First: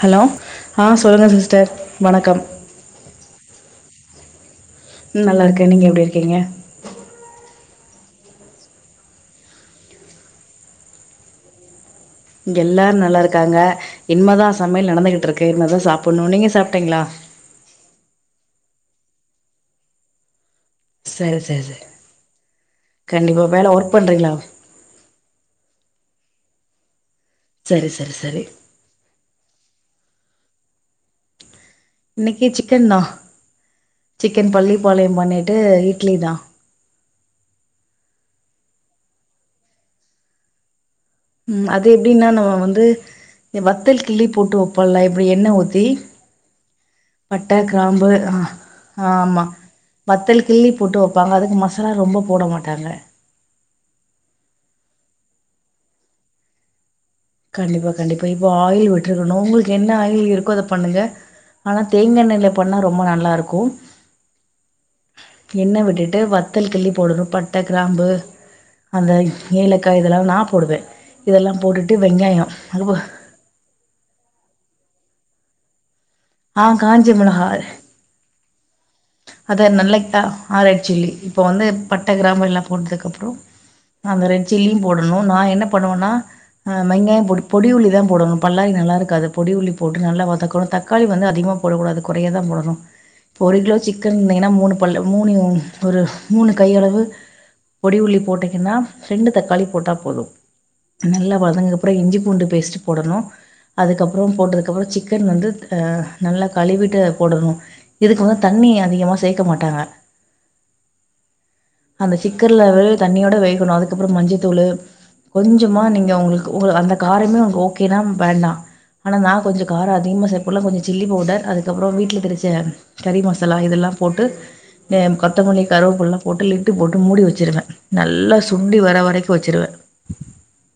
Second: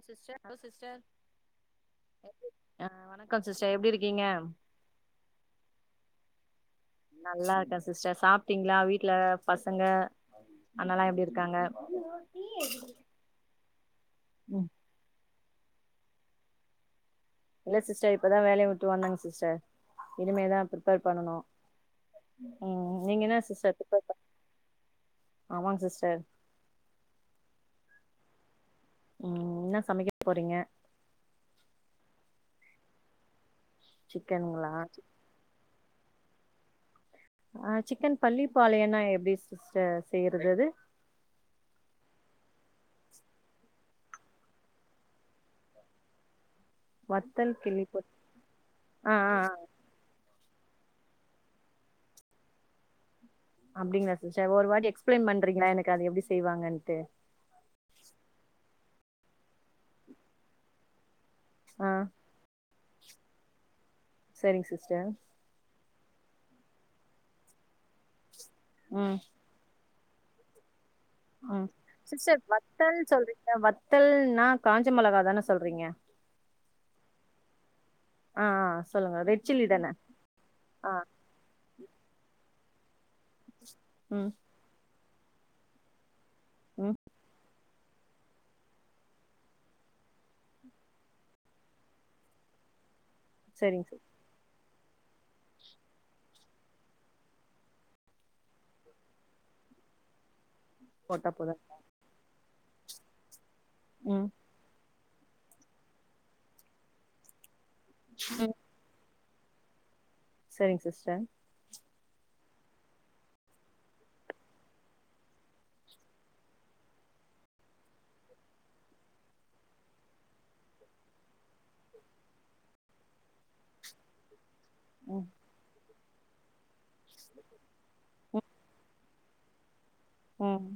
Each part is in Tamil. ஹலோ ஆ சொல்லுங்க சிஸ்டர் வணக்கம். ஆ வணக்கம் சிஸ்டர் எப்டி இருக்கீங்க ம் நல்லாருக்கே நீங்க எப்டி இருக்கீங்க? நல்லா இருக்கே சிஸ்டர் சாப்டிங்ளா? வீட்ல பசங்க அண்ணால்லா எப்டிருக்காங்க? இங்கெல்லாரு நல்லாருக்காங்க இன்மதா ம் சமையல் நடந்துகிட்ரு க்கு இருமதா சாப்புண்ணு நீங்க சாப்டைங்ளா? இல்ல சிஸ்டர் இப்பதா வேலைய விட்டு வந்தங் சிஸ்டர் இனிமேதா ப்ரி ப்பேர் பண்ணனு சரி சரி சரி ம் நீங்க என்ன கண்டிப்பாக வேலை ஒர்க் சிஸ்ட பண்ணுறீங்களா [inaudible] ஆமாங் சிஸ்டர். சரி சரி சரி. ம் என்னா சமைக்க போறீங்க? இன்னிக்கி சிக்கன் தா சிக்கன் சிக்கனுங்களா பள்ளிப்பாளையம் பண்ணிட்டு இட்லி தா. அ சிக்கன் பள்ளிப்பாளையன்னா எப்டி சிஸ்டர் செய்றது அது? ம் அது எப்டின்னா நம்ம வந்து வத்தல் கிள்ளி போட்டு வெப்பொல்ல இப்பிடி எண்ண ஊத்தி வத்தல் பட்ட கிள்ளி போட் கிராம்பு அ ஆ ஆமா வத்தல் கிள்ளி போட்டு வப்பாங்க அதுக்கு மசாலா ரொம்ப போட மாட்டாங்க. அப்டிங்ளா சிஸ்டர் ஒரு வாட்டி எக்ஸ்பிளைன் பண்றீங்ளா எனக்கு அது எப்டி செய்வாங்கன்ட்டு. கண்டிப்பா கண்டிப்பா இப்போ ஆயில் விட்ருக்கணு உங்குளுக்கு என்ன ஆயில் இருக்கோ அத பண்ணுங்க. ஆனா ஆ தேங்கெண்ணயில பண்ணா ரொம்ப நல்லா இருக்கு. சரிங் சிஸ்ட. வத்தல் கிள்ளி போடணு பட்ட, கிராம்பு அந்த ம் ஏல க்கா இதெல்லா நா போடுவே இதெல்லாம் ம் போட்டுட் சிஸ்டர் வத்தல் சொல்றீங்கல வத்தல்ன்னா காஞ்ச மெளகா தான சொல்றீங்க. ஆ காஞ்ச மிளகாய் ஆ ஆ சொல்லுங்க ரெட் அத சில்லி தான நல்லக்ட்டா அ ரெட் ஆ சில்லி இப்ப வந்து பட்ட, கிராம்பு எல்லாம் போட்துக்கு அப்புறோ அந்த ம் ரெட் சில்லியும் போடணு நா என்ன பண்ணுவன்னா அ ம் மெங்காயம் பொடி பொடி உள்ளி தா போடணு பல்லாரி நல்லா இருக்காது பொடி உள்ளி போட்டு நல்லா வதக்கணு தக்காளி வந்து அதிகமா போடக்கூடாது கொறையா தா போடணு இப்போ ஒரு கிலோ சரிங்க சிக் சிஸ் அ மூணு பல்லு மூணு ஒரு மூணு கையளவு பொடி உள்ளி போட்டிங்கன்னா ரெண்டு தக்காளி போட்டா போதும். போட்டா நல்லா போது வதங்க அப்புற இஞ்சி பூண்டு பேஸ்ட் போடணு அதுக்கப்புறோ ம் போட்டதுக்கப்புறோ சிக் க்கன் வந்துத் அ நல்லா கழுவிட்டு போடணு இதுக்கு வ தண்ணி அ திகமா சேக்க மாட்டாங்க. செரிங் சிஸ்ட. அந்த சிக்கர்ல விழற தண்ணியோட வேகணு அதுக்கப்புறம் மஞ்சத்தூளு கொஞ்சமா நீங்க உங்குளுக்கு உ அந்த காரைமே உங்கு ஓகேனா வேண்டா. ஆனா நா கொஞ்சோ காரோ அதிகமா சேப்பல்ல கொஞ்சோ சில்லி பவுடர் அதுக்கப்புறோ வீட்ல திரிச்ச கறி மசாலா இதெல்லா போட்டு நெ ம் கொத்தமல்லி கருவேப்பில்லா போட்டு லி ட்டு போட்டு மூடி வெச்சிருவெ நல்லா சுண்டி வர வரைக்கு வெச்சிருவெ. ம்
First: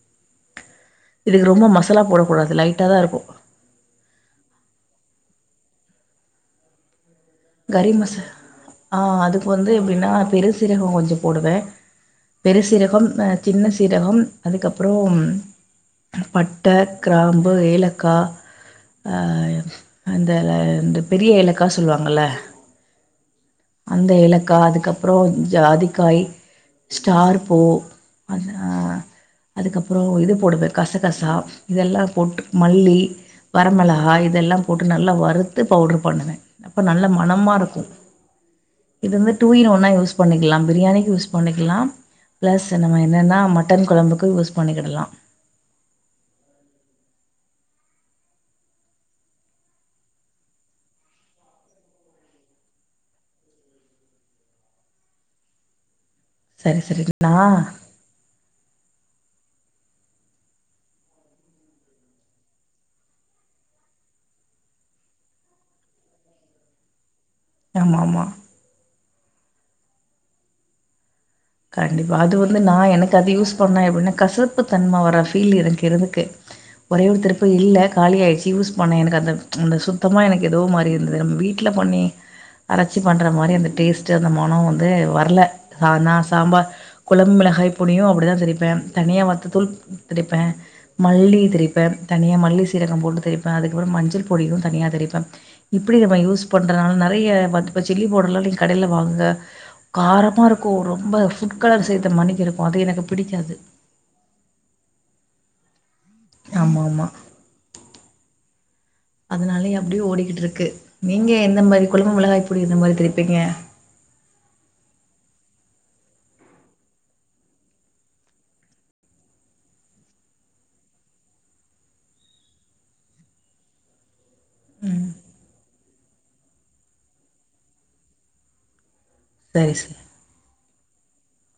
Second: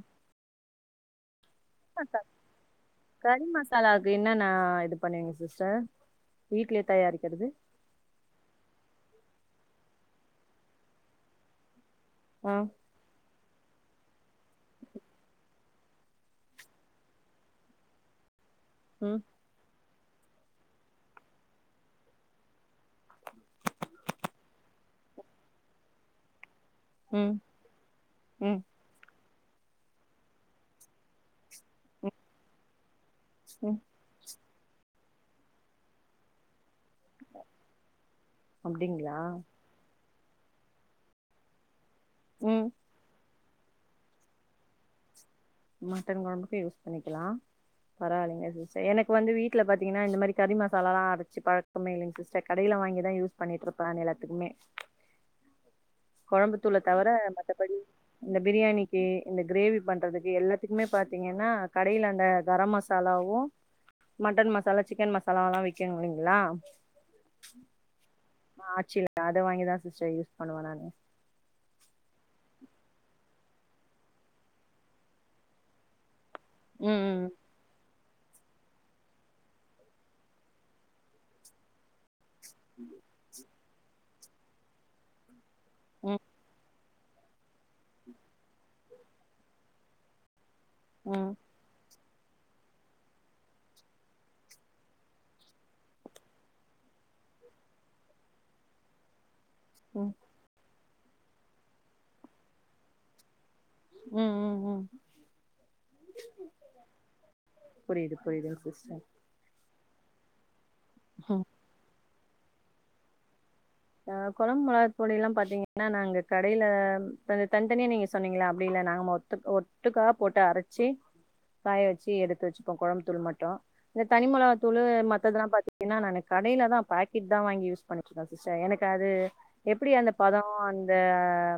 இதுக்கு ரொம்ப மசாலா போடக்கூடாது லைட்டாக தான் இருக்கும் கரி மசாலாவுக்கு என்னன்ன இது பண்ணுவீங்க சிஸ். டர் வீட்லே தயாரிக். கரிமச ஆ அதுக்கு வந்து எப்டின்னா பெரு சீரகோ கொஞ்சோ போடுவே. ஆ பெருசீரகம் அ சின்ன சீரகம் அதுக்கப்புறோம். பட்ட கிராம்பு ஏலக்கா. அ ம் அந்த இந்த பெரிய ஏலக்கா சொல்லுவாங்கல்ல. அந்த ஏலக்கா அதுக்கப்புறோ ஜாதிக்காய். ஸ்டார் ம் பூ அந்த ம் அ அதுக்கப்புறோ இது போடுவே கசகசா இதெல்லா ம் போட்டு மல்லி ம் வரமெளகாய் இதெல்லா போட்டு நல்லா வறுத்து பவுடர் பண்ணுவ அப்ப நல்ல மணமாருக்கு இது அப்டிங்களா வந்து டூ இன் ஒன்னா யூஸ் பண்ணிக்லா பிரியாணிக்கி யூஸ் பண்ணிக்கிலா ம் பிளஸ் நம்ம என்னன்னா மட்டன் கொழம்புக்கு யூஸ் பண்ணிக்கிடலா மட்டன் கொழம்புக்கு யூஸ் பண்ணிக்கலா. பரவால்லீங்க சிஸ்டர் எனக்கு வந்து வீட்ல பாத்தீங்கன்னா இந்த மாரி கறி மசாலாலா அரைச்சு பழக்கமே இல்லைங் சிஸ்டர் கடையில. தா வாங்கிதா யூஸ் பண்ணிட்டுருப்பே எல்லாத்துக்குமே. சரி கொழம்புத்தூளத் சரி தவர நா மத்தபடி இந்த பிரியாணிக். கி இந்த கிரேவி பண்றதுக்கு எல்லாத்துக்குமே பாத்தீங்கன்னா கடையில அந்த கரம் மசாலாவு மட்டன் மசாலா சிக்கன் மசாலால்லா விக்குல்லைங்ளா. ஆமா ஆமா ஆ ஆட்சி அத வாங்கிதா சிஸ்டர் யூஸ் பண்ணுவ நானு. கண்டிப்பா அது வந்து நா எனக்கு அது யூஸ். பண்ண எப்டின்னா கசப்பு தன்ம வர ஃபீல் எனக்கு இருக்கு ஒரே ஒரு ம் திருப்பு இல்ல. காலியாயிடுச்சி யூஸ் பண்ணே எனக்கு அந்த அந்த சுத்தமா எனக்கு ஏதோ மாரி இருந்தது நம்ம வீட்ல பண்ணி அரைச்சி பண்ற மாரி அந்த டேஸ்ட்டு அந்த மணம் வந்து வர்ல ம் ரொம்ப கொழம்பு காய் பொடியு அப்பிடிதா திரிப்பே தனியா வத்த தூள் திரிப்பே ம் ம் மல்லி திரிப்ப. தனியா மல்லி சீரகம் போட்டு திரிப்ப அதுக்கப்புறோ மஞ்சள் பொடியு தனியா தரிப்பே இப்பிடி நம்ம யூஸ் பண்றதுனால. நெறைய இப்போ சில்லி பவுடர்லா நீங்க கடையில வாங்க. ம் காரமாருக்கு ரொம்ப ஃபுட் கலர் செய்த மணிக்கிருக்கு அது எனக்கு புடிக்காது ம் ம் ம் ஆமாமா புரியுது புரியுதுங்க சிஸ்டர் அதனாலயே அப்டியே ஓடிக்கிட்டுருக்கு. நீங்க எந்த மாரி கொழம்பு மொளகாய் புடி இந்த மாரி திருப்பீங்க? ஆ கொழம்பு மொளகாப் பொடியேலா பாத்தீங்கன்னா நா நாங்க கடையில கொஞ்ச தனித்தனியே நீங்க சொன்னீங்கல அப்படில்ல. நாங்க மொத்தக் ஒட்டுக்கா போட்டு அரச்சி. காய வெச்சி எடுத்து வெச்சுப்போ கொழம்பு தூள் மட்டு இந்த தனி மொளவா தூளு மத்ததெல்லா பாத்தீங்கன்னா நானு கடையில தா பாக்கெட் தா வாங்கி யூஸ் பண்ணிட்டுருக்கோ சிஸ்டர் எனக் கு அது சரி எப்பிடி சரி அந்த பதோ அந்த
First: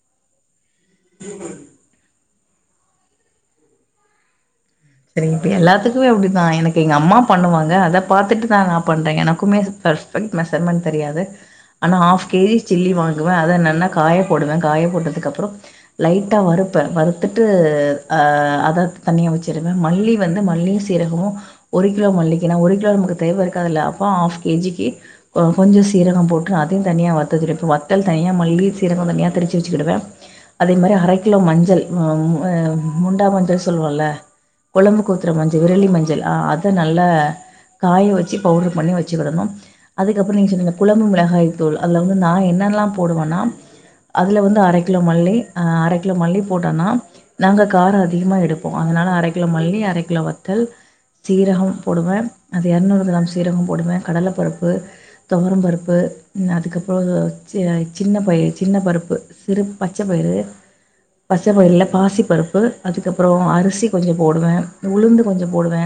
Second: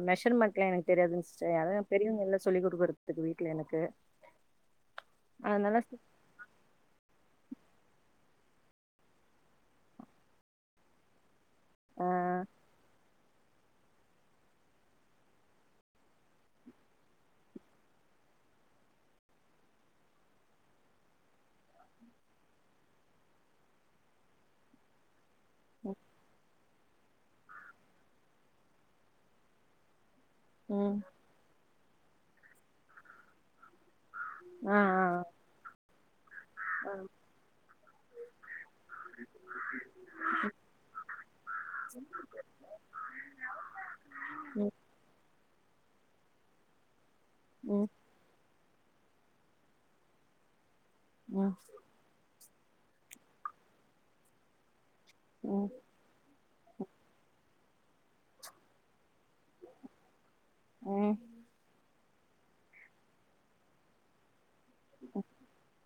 மெஷர்மெண்ட்லா எனக் தெரியாது சிஸ்டர் யாராவது பெரியவங்க இல்ல சொல்லி் குடுக்கறதுக்கு வீட்ல எனக்கு செரிங் இப்ப அதனால எல்லாத்துக்குமே அப்டித்தா எனக்கு எங்க அம்மா பண்ணுவாங் வாங்க அத பாத்துட்டு தா நா பண்றே எனக்குமே சுத்த மெஷர்மெண்ட் தெரியாது. ஆனா ஹாப் கேஜி சில்லி வாங்குவே அத நன்னா காய போடுவே காய போட்டதுக்கு அப்புறோ லைட்டா வரு ப்ப வறுத்துட்டு அத தண்ணிய வச்சு ச்சுருவே மல்லி வந்து மல்லி சீரகுமு ஒரு கிலோ மல்லிக்கனா ஒரு கிலோ நமக்கு தேவ இருக்காதல்ல அப்போ கேஜிக்கி போ கொஞ்சோ சீரகம் போட்டு அதையு தனியா வறுத்தேடுத்துட்டு இப்போ வத்தல் தனியா மல்லி சீரகோ தனியா திரிச்சி வச்சிகிடுவே அதே மாரி ம் அரை கிலோ மஞ்சள் ம மு முண்டா மஞ்சள் சொல்லுவோல ஆ ஆ கொழம்புக்கு ஊத்துற மஞ்சள் விரளி மஞ்சள் ஆ அத நல்லா காய வெச்சு பவுடர் பண்ணி வச்சிகிடணு அதுக்கப்புறோ நீங்க சொன்னீங்க குழம்பு மெளகாய் தூள் அதுல வந்து நா என்னெல்லா போடுவேன்னா அதுல வந்து ம் அர கிலோ மல்லி அ அர கிலோ மல்லி போட்டோனா நாங்க ம் காரோ அதிகமா எடுப்போ அதனால அர கிலோ மல்லி அரை கிலோ வத்தல் ம் சீரகம் போடுவே அது இரநூறு கிராம் சீரகோ போடுவே கடலப்பருப்பு துவரம் ம் பருப்பு அதுக்கப்றோ சிற சின்ன பயிரு சின்ன பருப்பு சிறு பச்ச பயிறு ம் பச்சை பயிருல்ல பாசி பருப்பு அதுக்கப்றோ அரிசி கொஞ்சோ போடுவே உளுந்து கொஞ்சோ போடுவே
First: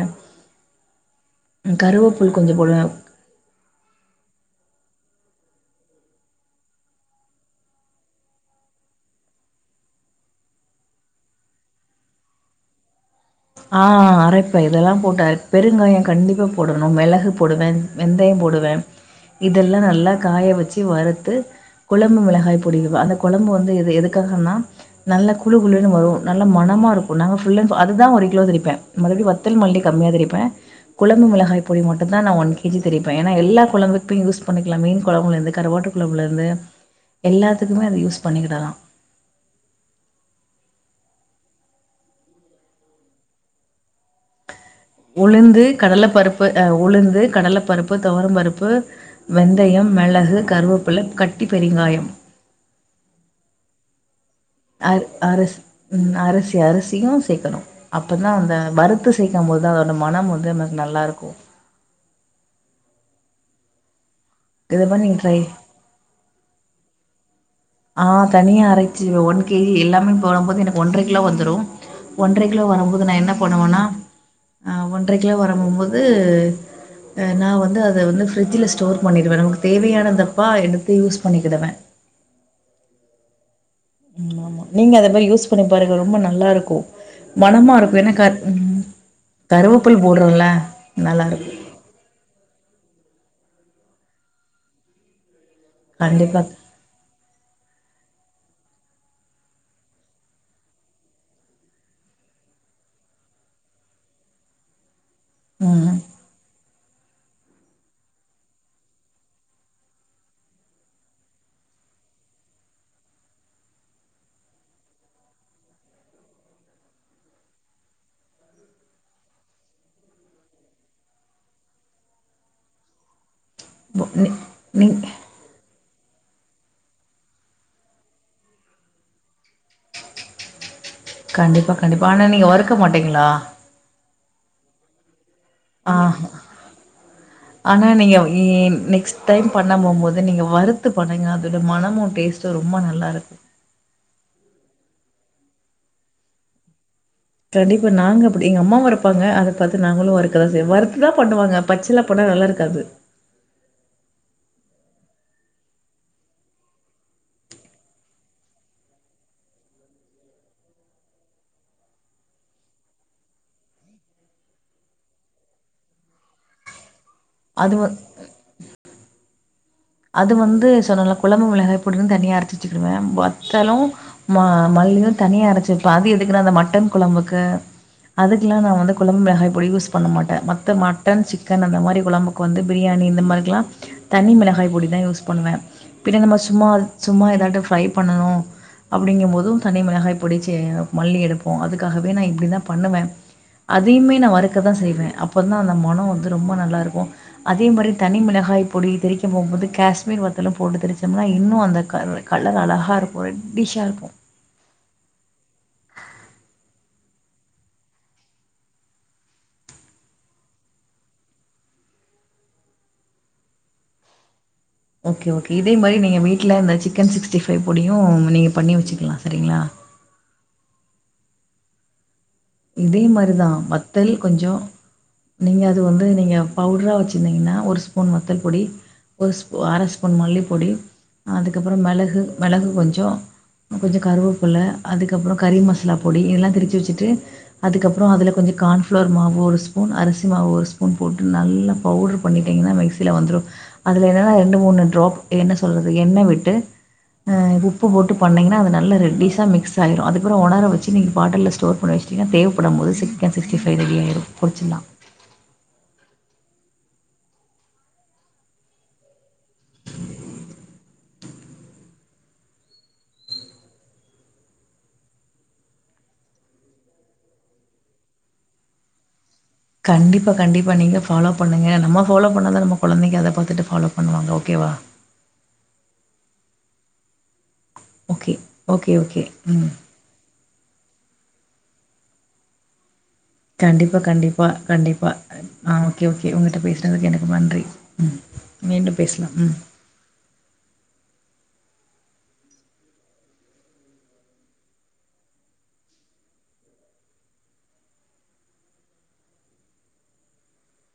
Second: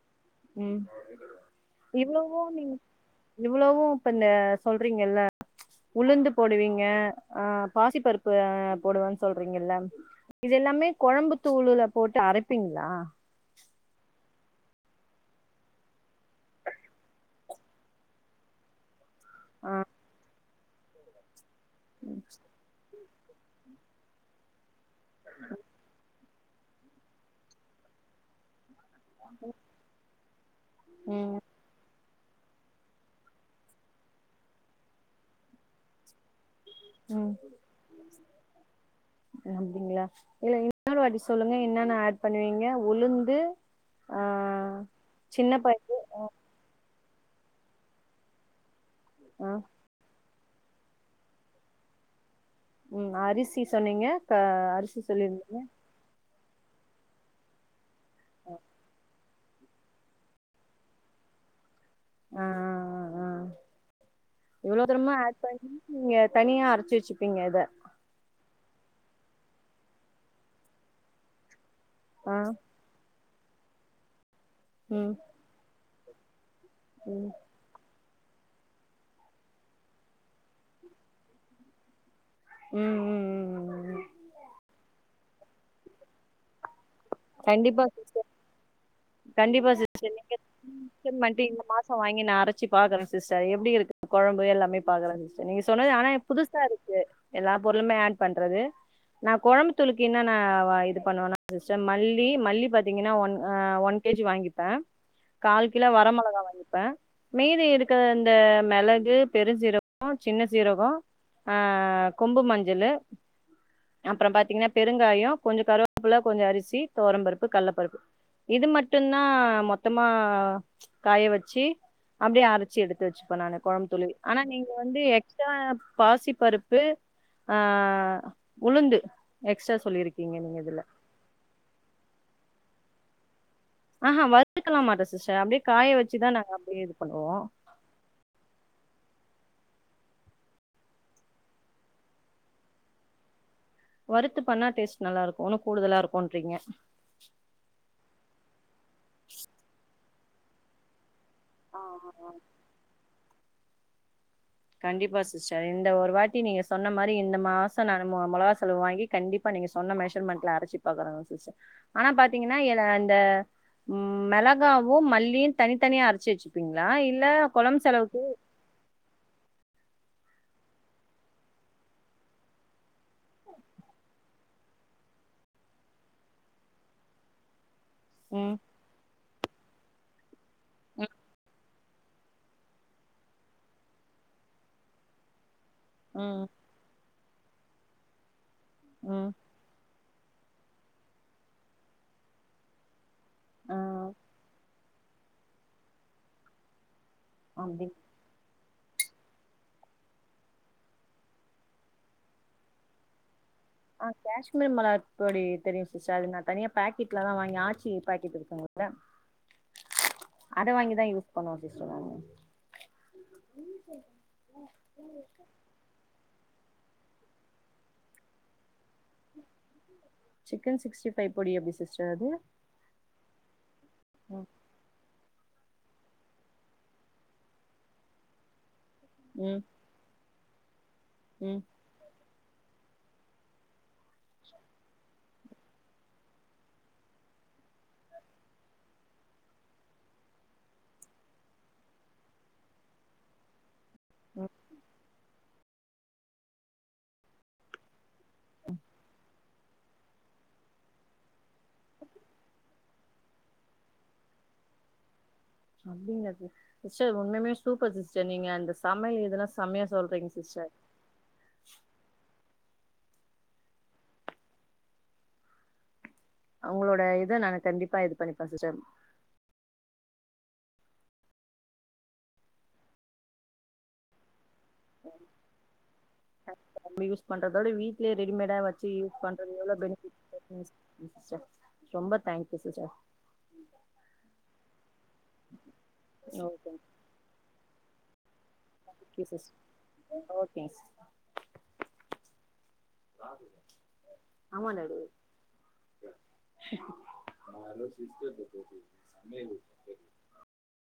ம் கருவேப்புல் இவ்ளவு கொஞ்சோ நீங் போடுவே இவ்ளவு இப்ப இந்த சொல்றீங்கல்ல [inaudible] உளுந்து போடுவீங்க ஆ பாசி பருப்பு போடுவன் சொல்றீங்கல்ல இது எல்லாமே கொழம்புத்தூளுல போட்டு அரைப்பீங்ளா ஆ அரைப்பே இதெல்லா போட்டு அர பெருங்காயோ கண்டிப்பா போடணு மெளகு போடுவே வெந்தயம் போடுவே இதெல்லா ஆ நல்லா காய வச்சு வறுத்து குழம்பு மிளகாய் பொடி அந்த குழம்பு வந்து எது எதுக்காகன்னா நல்ல குலு குலுன்னு வரு நல்ல மனமாருக்கு நாங்க ஃபுல் அண்ட் அதுதா ஒரு கிலோ திரிப்பே மறுபடி வத்தல் மல்லி கம்மியா திரிப்பே குழம்பு ம் மிளகாய் பொடி மட்டு ட் னா நா ஒன் கேஜி திரிப்பே ஏனா எல்லா குழம்புக்கு யூஸ் பண்ணிக்லா மீன் குழம்புலேருந்து கருவாட்டு குழம்முலேருந்து ம் அப்டிங்ளா இல்ல இன்னொரு வாட்டி சொல் சொல்லுங்க என்னன்ன அட் பண்ணுவீங்க உளுந்து ஆ சின்ன உளுந்து பய கடல பருப்பு அ உளுந்து கடல பருப்பு துவரம் பருப்பு ஆ வெந்தயம் மெளகு கருவப்புல கட்டி பெருங்காயோ ம் அரிசி சொன்னீங்க க அரிசி சொல்லிருந்தீங்க அரிசி அரி அரிசி அரிசியு சேக்கணு அப்பதா அந்த வருத்து சேக்கம்போது அதோட மனம் வந்து நமக்கு நல்லாருக்கு ஆ ஆ ஆ இவ்ளோ இத மாரி தரமு நீங்க ட்ரை ஆட் பண்ண தனியா அரைச்ச திருச்சிப்பிங்க இத ஆ தனியா அரைச்சு ஒன் கேஜி எல்லாமே போடம்போது எனக்கு ஒன்றர கிலோ வந்துரு ஆ ஒன்றர கிலோ வரம்போது நா என்ன பண்ணுவனா அ ம் ஒன்றர கிலோ வரம்போது அ ம் நா வந்து அ அத வந்து ஃபிரிஜில ஸ்டோர் பண்ணிடுவே நமக்கு தேவையானதப்பா எடுத்து யூஸ் பண்ணிக்கிடுவே ம் ம் ம் ஆமா நீங்க அத மரி யூஸ் பண்ணி பாருங்க ரொம்ப நல்லாருக்கு மனமா கண்டிப்பா ருக்கு ஏனா சிஸ்டர் கண்டிப்பா சிஸ்டர் நீங்க சொன்ன [inaudible] மாரி நல்லாருக்கு இந்த மாசோ வாங்கி நா அரைச்சி பாக்குறே சிஸ்டர் எப்டி இருக்கு கொழம்பு எல்லாமே பாக்குற சிஸ்டர் நீங்க சொன்னது ஆனா எனக் கண்டிப்பா புதுசாருக்கு எல்லா பொருளுமே அட் பண்றது நா கொழம்பு தூளுக்கு என்னனா இது பண்ணுவ சிஸ்டர் மல்லி மல்லி பாத்தீங்னா ஒ ஒன் கேஜி வாங்கிப்பே கால் கிலோ ம் வர மிளகா வாங்கிப்பே மீதி இருக்குற அந்த மெளகு பெருஞ்சீரகோ சின்ன சீரகோ அ கொம்பு மஞ்சளு அப்றோ பாத்தீங்னா பெருங்காயோ கொஞ்சோ கருவேப்புள்ள கொஞ்சோ அரிசி தொவரம் பருப்பு கல்லப்பருப்பு இது மட் மட்டுதா மொத்தமா காய வச்சு அப்டே அரைச்சி எடுத்து வச்சுப்பே நானு கொழம்பு தூளு நீ ஆனா நீங்க நீ வந்து எக்ஸ்ட்ரா பாசி பருப்பு ஆ உளுந்து எக்ஸ்ட்ரா சொல்லிருக்கீங்க நீங்க இதுல கண்டிப்பா கண்டிப்பா ஆனா நீங்க வறுக்க மாட்டீங்ளா ஆ ஹா வறுத்துக்கலா மாட்டே சிஸ்டர் அப்டே காய ஆஹா வச்சுதா நாங்க அப்டே இது பண்ணுவோ ஆனா நீங்க இ நெக்ஸ்ட் டைம் பண்ண போம்போது நீங்க வறுத்து பண்ணுங்க அதோட மனமு டேஸ்ட்டு ரொம்ப நல்லாருக்கு வறுத்து பண்ணா டேஸ்ட் நல்லாருக்கு இன்னு கூடுதலாருக்குன்றீங்க இப்டி எங்கம்மாவு வறுப்பாங்க அத பாத்து நாங்களு வறுக்கதா செய் வறுத்து தா பண்ணுவாங்க ஆ பச்சலா பண்ணா நல்லாருக்காது கண்டிப்பா சிஸ்டர் இந்த ஒரு வாட்டி நீங்க சொன்ன மாரி இந்த மாசோ நா மொளகா செலவு வாங்கி கண்டிப்பா நீங்க சொன்ன மெஷர்மெண்ட்ல அரச்சு பாக்கறங்க சிஸ்டர் ஆனா பாத்தீங்கன்னா ஏன அந்த ம் மெளகாவு மல்லியு தனித்தனியா அரச்சு வச்சுப்பீங்ளா இல் இல்ல அது கொழம்பு வந் செலவுக்கு அது வந்து சொன்னல்ல குழம்பு மிளகாய் பொடினு தனியா அரச்சு வச்சிகிடுவ வத்தலு ம மல் லியு தனியா அரச்சிருப்ப அது எதுக்குன்னா அந்த மட்டன் குழம்புக்கு ம் அதுக்குல்லா நா வந்து குழம்பு மிளகாய் பொடி யூஸ் பண்ண மாட்ட மத்த ம் மட்டன் சிக்கன் அந்த மாரி குழம்புக்கு வந்து பிரியாணி இந்த மாதிரில்லாம் தனி மிளகாய் பொடி தா யூஸ் பண்ணுவ பின்ன நம்ம ம் சும்மா சும்மா ஏதாட்டு ஃப்ரை பண்ணணு ம் அப்டிங்கும் போதும் தனி மிளகாய் பொடிச்சே மல்லி எடுப்போ அதுக்காகவே நா இப்டி தா பண்ணுவ ஆ அதையுமே நா வறுக்க தா செய்வ அப்பந்தா அந்த மனோ வந்து ரொம்ப நல்லா இருக்கு அதே அப்டி மாரி தனி மிளகாய் பொடி திரிக் க போம்போது கஷ்மீர் வத்தல போட்டு திரிச்சம்னா இன்னு அந்த க கலர் அழகா இருக்கு ரெட் ஆ கஷ்மீர் மெளகா பொடி தெரியு சிஸ்டர் அது நா தனியா பேக்கெட் ல தா வாங்கி ஆச்சி பேக்கெட் இருக்குங்குல்ல அ வாங்கிதா யூஸ் பண்ணுவோ சிஸ்டர் நானு ஓகே ஓகே இதே மாரி நீங்க வீட் ட்ல இந்த சிக்கன் சிக்ஸ்டி ஃபைவ் பொடியு நீங்க பண்ணி வச்சுக்கலா சரிங்ளா சிக்கன் சிக்ஸ்டி பைவ் பொடி எப்டி சிஸ்டர் அது இதே மாரிதா வத்தல் ம் கொஞ்சோ நீங்க அது வந்து நீங்க பவ்ட்ரா வச்சிருந்தீங்கன்னா ஒரு ஸ்பூன் வத்தல் பொடி ஒரு ஸ்பூ ம் அர ஸ்பூன் மல்லிப்பொடி ம் அதுக்கப்றோ மெளகு மெளகு கொஞ்சோ கொஞ்சோ கருவேப்பில்ல அதுக்கப்றோ கறி மசாலா பொடி இதெல்லா திரச்சு வச்சுட்டு அதுக்கப்புறோ அதுல கொஞ்சோ கான்பிஃளார் மாவு ஒரு ஸ்பூன் அரிசி மாவு ஒரு ஸ்பூன் போட்டு நல்லா பவ்டர் பண்ணி டிங்கன்னா மிக்சில வந்துரு அதுல என்னன்னா ரெண்டு மூணு ட்ராப் என்ன சொல்றது எண்ணெ விட்டு அ உப்பு போட்டு பண்ணீங்கன்னா அது நல்லா ரெட்டிஸா மிக்ஸ் ஆய்ரு அதுப்றோ உணர வச்சு நீங்க பாட்டில்ல ஸ்டோர் பண்ணி னா தேவப்படும் போது சிக்கன் சிஸ்டி பைவ் ரெடி ஆயிரு பொரிச்சுலா அப்டிங்லா சிஸ் சிஸ்டர் உண்மயுமே சூப்பர் சிஸ்டர் நீங்க அந்த சமையல் இதுல்லா செமையா சொல்றீங்க சிஸ் டர் உங்களோட இத நானு கண்டிப்பா இது பண்ணிப்ப சிஸ்டர் கண்டிப்பா கண்டிப்பா நீங்க ஃபாலோ பண்ணுங்க நம்ம ஃபாலோ பண்ணா தா நம்ம கொழந்தைங்க அத பாத்துட்டு ஃபாலோ பண்ணுவாங்க ஓகேவா நம்ம யூஸ் பண் அதோட வீட்லயே ஓகே. ரெடிமேடா வச்சு ஓகே, யூஸ் ஓகே. பண்றது ம். எவ்ளோ பெணிபிட் [unintelligible] சிஸ்டர் ரொம்ப தங்க்யூ சிஸ்டர் கண்டிப்பா கண்டிப்பா கண்டிப்பா ஆ ஓகே ஓகே உங்கிட்ட பேசுனதுக்கு எனக்கு நன்றி ம் மீண்டும் தங்க்யூ பேசலாம். சிஸ் ம். ஓகேங் சீஸ் ஆமா டடி [inaudible]